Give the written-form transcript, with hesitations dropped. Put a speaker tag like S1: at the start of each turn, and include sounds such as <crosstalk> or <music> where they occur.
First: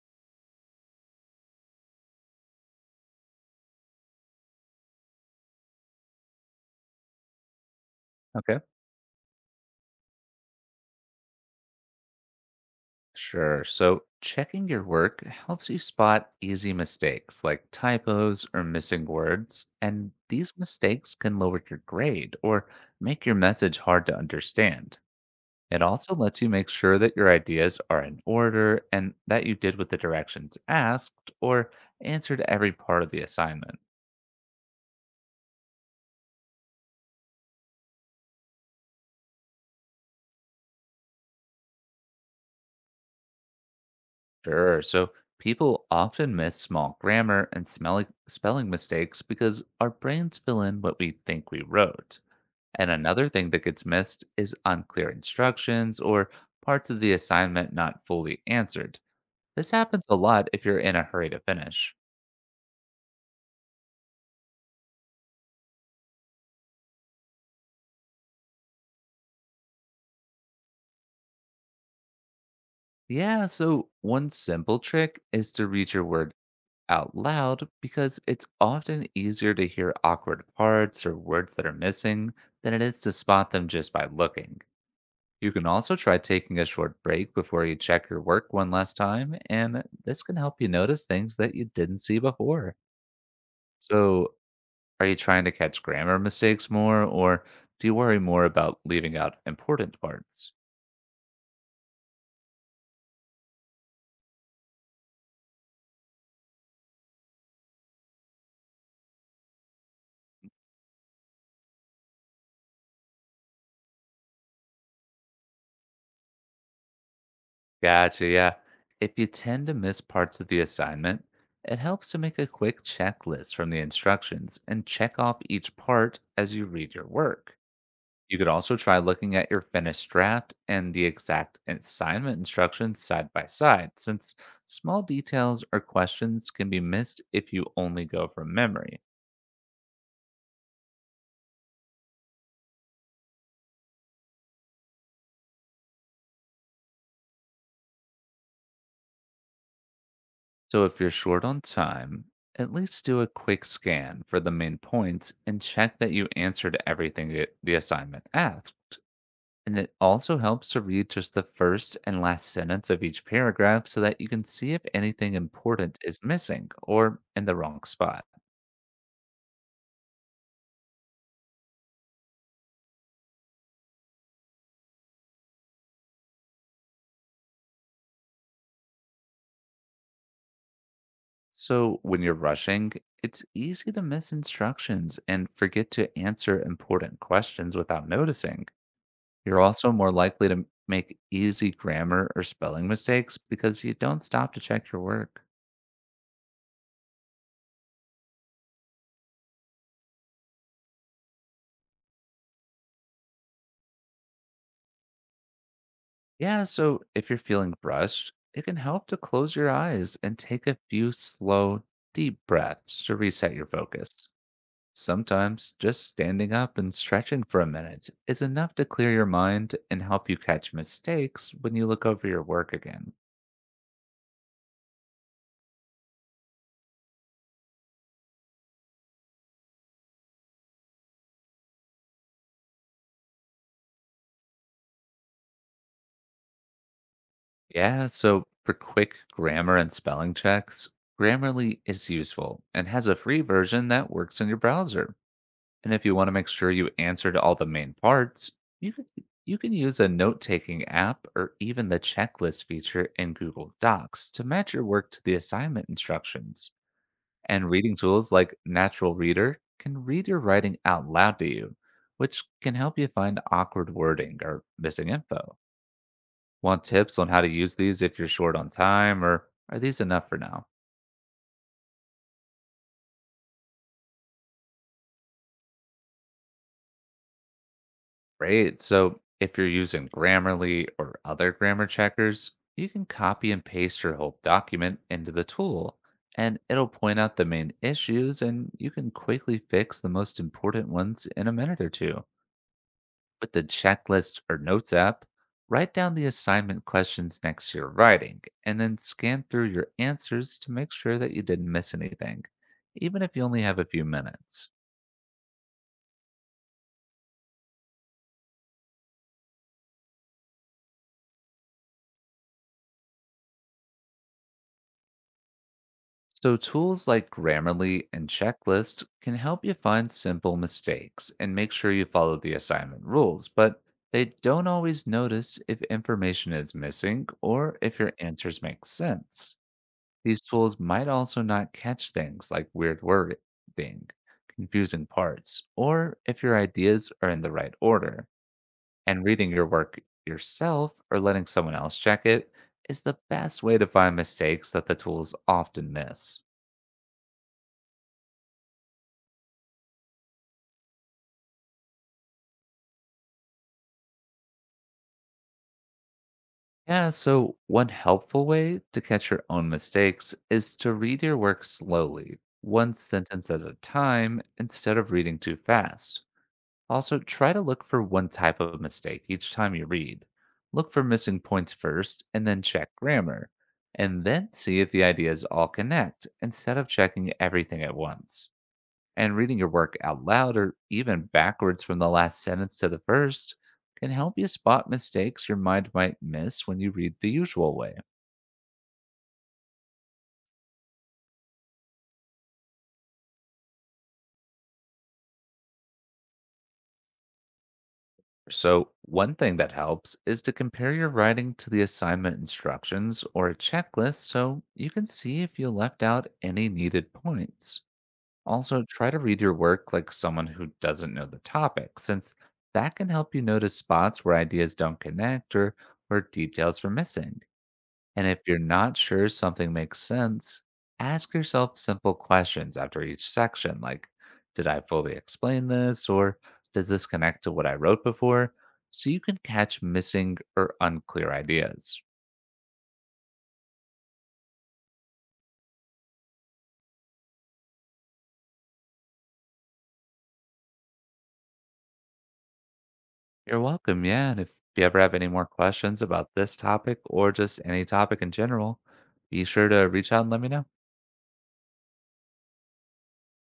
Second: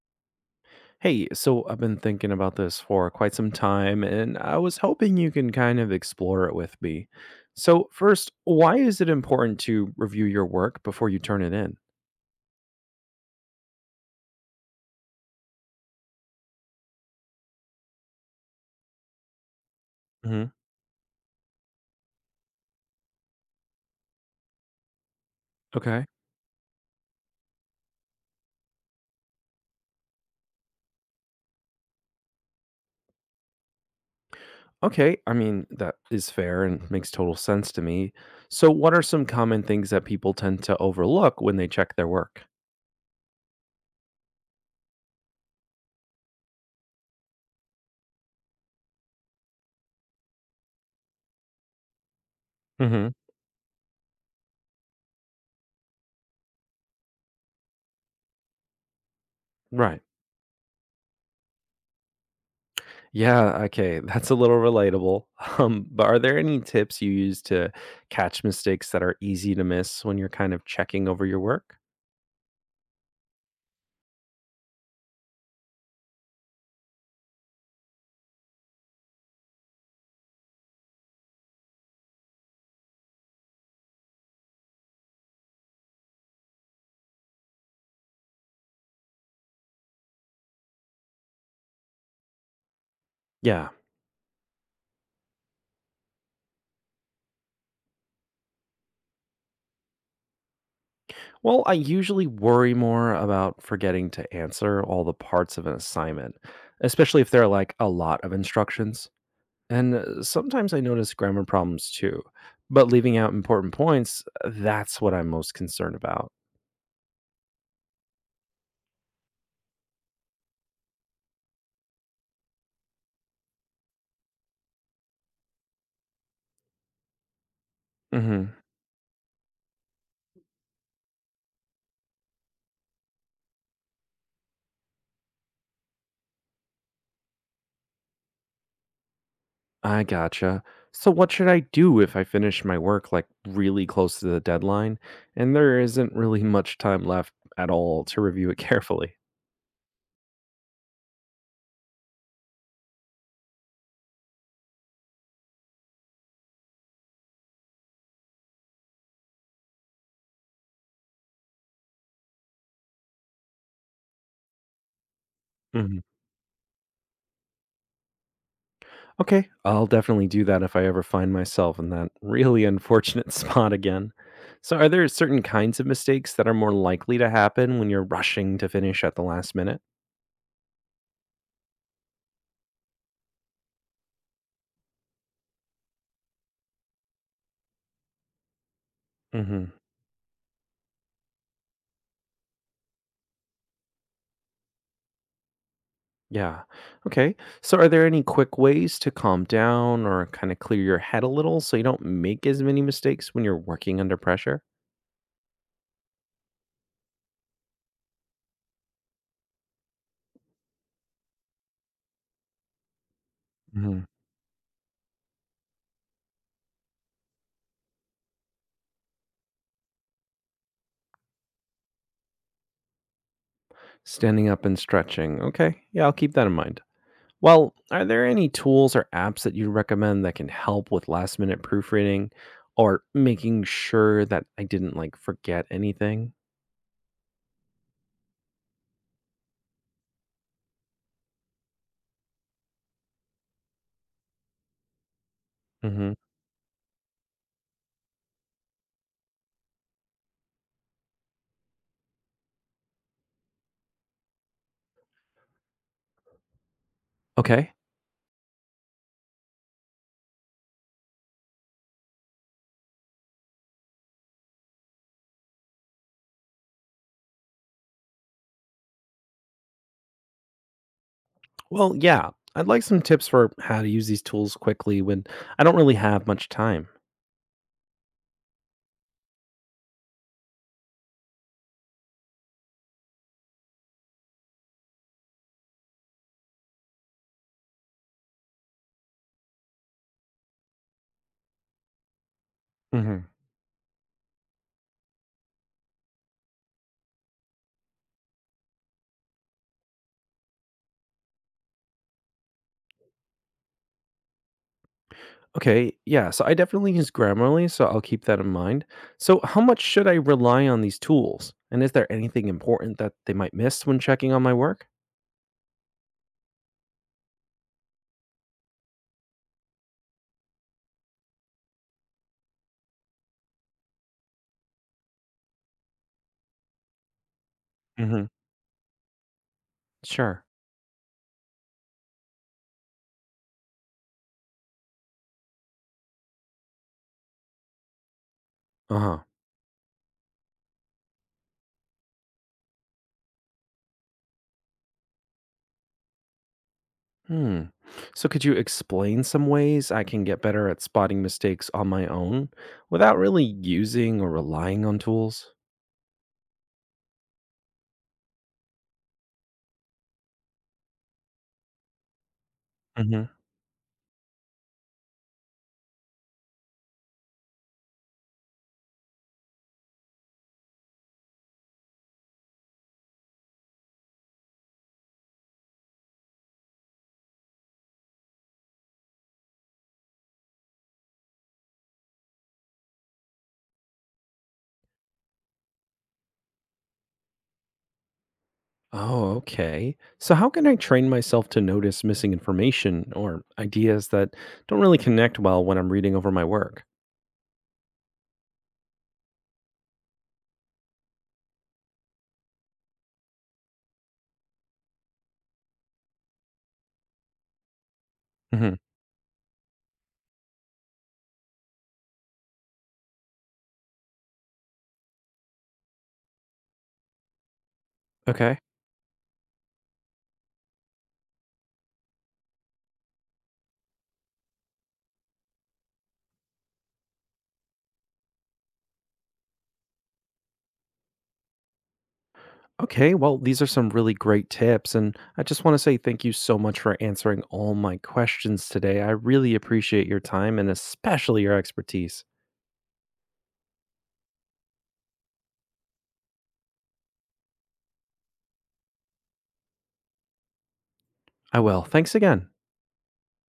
S1: Hey, so I've been thinking about this for quite some time, and I was hoping you can kind of explore it with me. So, first,
S2: Okay.
S1: why is it important to review your work before you turn it in?
S2: Sure. So checking your work helps you spot easy mistakes like typos or missing words, and
S1: Hmm.
S2: these mistakes can lower your grade or make your message hard to understand. It
S1: Okay.
S2: also lets you make sure that your ideas are in order and that you did what the directions asked or answered every part of the assignment.
S1: Okay, I mean, that is fair and makes total sense to me. So, what are some common things that people tend to overlook when they check their work?
S2: Sure. So people often miss small grammar and spelling mistakes because our brains fill in what we think we wrote. And
S1: Hmm.
S2: another thing that gets missed is unclear instructions or parts of the assignment not fully answered. This
S1: Right.
S2: happens a lot if you're in a hurry to finish.
S1: Yeah. Okay. That's a little relatable. <laughs> But are there any tips you use to catch mistakes that are easy to miss when you're kind of checking over your work?
S2: Yeah, so one simple trick is to read your word out loud because it's often easier to hear awkward parts or words that are missing than it is to spot them just by looking. You can also try taking a short break before you check your work one last time, and this can help you notice things that you didn't see before.
S1: Yeah.
S2: So, are you trying to catch grammar mistakes more, or do you worry more about leaving out important parts?
S1: Well, I usually worry more about forgetting to answer all the parts of an assignment, especially if there are like a lot of instructions. And sometimes I notice grammar problems too, but leaving out important points, that's what I'm most concerned about.
S2: Gotcha, yeah. If you tend to miss parts of the assignment, it helps to make a quick checklist from the instructions and check off each part as you read your work. You could
S1: Hmm.
S2: also try looking at your finished draft and the exact assignment instructions side by side, since small details or questions can be missed if you only go from memory.
S1: I gotcha. So, what should I do if I finish my work like really close to the deadline and there isn't really much time left at all to review it <laughs> carefully?
S2: So if you're short on time, at least do a quick scan for the main points and check that you answered the assignment asked. And it also helps to read just the first and last sentence of each paragraph so that you can see if anything important is missing or in the wrong spot.
S1: Okay, I'll definitely do that if I ever find myself in that really unfortunate <laughs> spot again. So, are there certain kinds of mistakes that are more likely to happen when you're rushing to finish at the last minute?
S2: So when you're rushing, it's easy to miss instructions and forget to answer important questions without noticing. You're
S1: Hmm.
S2: also more likely to make easy grammar or spelling mistakes because you don't stop to check your work.
S1: Yeah. Okay. So, are there any quick ways to calm down or kind of clear your head a little so you don't make as many mistakes when you're working under pressure?
S2: Yeah, so if you're feeling brushed, it can help to close your eyes and take a few slow, deep breaths to reset your
S1: Hmm.
S2: focus. Sometimes just standing up and stretching for a minute is enough to clear your mind and help you catch mistakes when you look over your work again.
S1: Standing up and stretching. Okay. Yeah, I'll keep that in mind. Well, are there any tools or apps that you recommend that can help with last minute proofreading or making sure that I didn't like forget anything?
S2: Yeah, so for quick grammar and spelling checks, Grammarly is useful and has a free version that works in your browser. And if
S1: Hmm.
S2: you want to make sure you answered all the main parts, you can you can use a note-taking app or even the checklist feature in Google Docs to match your work to the assignment instructions. And
S1: Okay.
S2: reading tools like Natural Reader can read your writing out loud to you, which can help you find awkward wording or missing info. Want tips on how to use these if you're short on time, or are these enough for now?
S1: Well, yeah, I'd like some tips for how to use these tools quickly when I don't really have much time.
S2: Great. So, if you're using Grammarly or other grammar checkers, you can copy and paste your whole document into the tool, and it'll point out the main issues, and you can quickly fix the most important ones in a minute or two.
S1: Hmm.
S2: With the checklist or notes app, write down the assignment questions next to your writing, and then scan through your answers to make sure that you didn't miss anything, even if you only have a few minutes.
S1: Okay. Yeah. So I definitely use Grammarly, so I'll keep that in mind. So, how much should I rely on these tools? And is there anything important that they might miss when checking on my work?
S2: So, tools like Grammarly and Checklist can help you find simple mistakes and make sure you follow the assignment rules, but they don't always notice if information is missing or if your
S1: Hmm.
S2: answers make sense. These
S1: Sure.
S2: tools might also not catch things like weird wording, confusing parts, or if your ideas are in the right order.
S1: Uh huh.
S2: And reading your work yourself or letting someone else check it is the best way to find mistakes that the tools often miss.
S1: Hmm. So, could you explain some ways I can get better at spotting mistakes on my own without really using or relying on tools?
S2: Yeah, so one helpful way to catch your own mistakes is to read your work slowly, one
S1: Hmm.
S2: sentence at a time, instead of reading too fast. Also, try to look for one type of mistake each time you read. Look for missing points first and then check grammar, and then see if the ideas all connect instead of checking everything at once. And reading your work out loud or even backwards from the last sentence to the first can help you spot mistakes your mind might miss when you read the usual way.
S1: Oh, okay. So, how can I train myself to notice missing information or ideas that don't really connect well when I'm reading over my work?
S2: So, one thing that helps is to compare your writing to the assignment instructions or a checklist so you can see if you left out any needed points.
S1: Hmm.
S2: Also, try to read your work like someone who doesn't know the topic, since that can help you notice spots where ideas don't connect or where details are missing. And if
S1: Okay.
S2: you're not sure something makes sense, ask yourself simple questions after each section, like, did I fully explain this? Or does this connect to what I wrote before? So you can catch missing or unclear ideas.
S1: Okay, well, these are some really great tips. And I just want to say thank you so much for answering all my questions today. I really appreciate your time and especially your expertise.
S2: You're welcome. Yeah. And if you ever have any more questions about this topic or just any topic in general, be sure to reach out and let me know.
S1: I will. Thanks again.